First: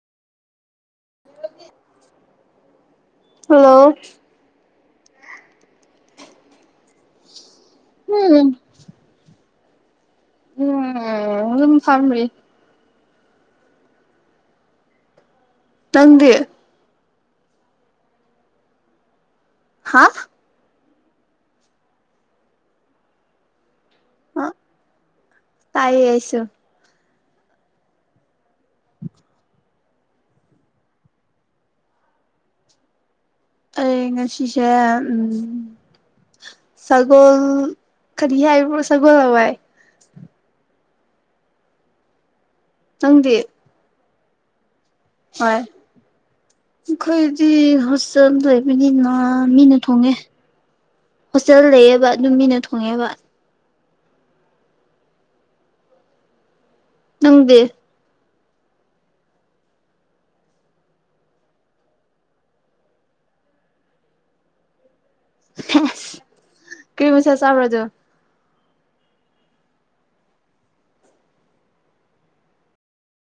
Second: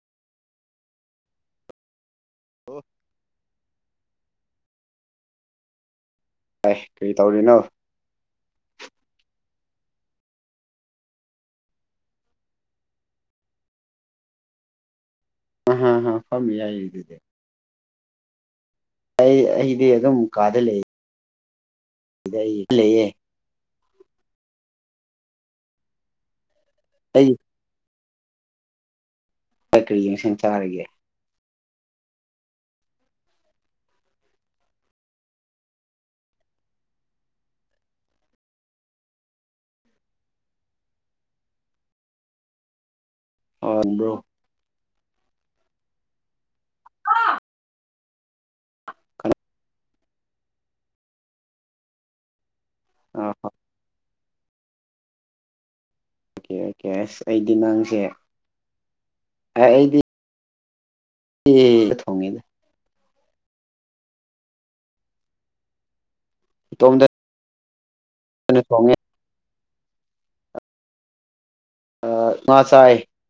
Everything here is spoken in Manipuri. ꯑꯣ ꯍꯜꯂꯣ ꯇꯥꯏ ꯀꯔꯤ ꯇꯧꯔꯤꯅꯣ ꯎꯝ ꯎꯝ ꯑꯗꯨꯝ ꯆꯝꯔꯤ ꯑ ꯍ ꯅꯪꯗꯤ ꯍꯝ ꯌꯥꯏꯗꯗꯦ ꯑꯩ ꯑꯩꯗꯤ ꯍꯥ ꯑꯗꯨꯝ ꯀꯥꯗ ꯂꯩ ꯂꯩ ꯂꯩꯌꯦ ꯑ ꯇꯥꯏ ꯌꯁꯁꯨ ꯑꯩ [unintelligible] ꯀ ꯀꯔꯤ ꯌꯦꯡꯁꯟ ꯆꯥꯔꯒꯦ ꯑꯦ ꯉ ꯁꯤꯤꯤꯁꯦ ꯎꯝ ꯁꯒꯣꯜ ꯀꯔꯤ ꯍꯥꯏ ꯁꯒꯣꯜ ꯍꯋꯥꯏ ꯅꯪꯗꯤ ꯑꯕ꯭ꯔꯣ ꯍꯣꯏ ꯑꯩꯈꯣꯏꯗꯤ ꯍꯣꯁꯇꯦꯜꯗ ꯑꯣꯏꯕꯅꯤꯅ ꯃꯤꯅ ꯊꯣꯡꯉꯦ ꯍꯣꯁꯇꯦꯜ ꯂꯩꯌꯦꯕ ꯑꯗꯨ ꯃꯤꯅ ꯊꯣꯡꯉꯦꯕ ꯑꯣꯀꯦ ꯑꯣꯀꯦ ꯑꯣꯀꯦ ꯑꯁ ꯑꯩꯗꯤ ꯅꯪꯗꯤ ꯅꯪꯁꯦ ꯑꯩꯗꯤ ꯍ ꯊꯣꯡꯉꯗ ꯏꯇꯣꯝꯗ ꯀꯔꯤꯃꯤꯁ ꯆꯝ꯭ꯔꯖꯣ ꯊꯣꯡꯉꯦ ꯑ ꯃꯥ ꯆꯥꯏ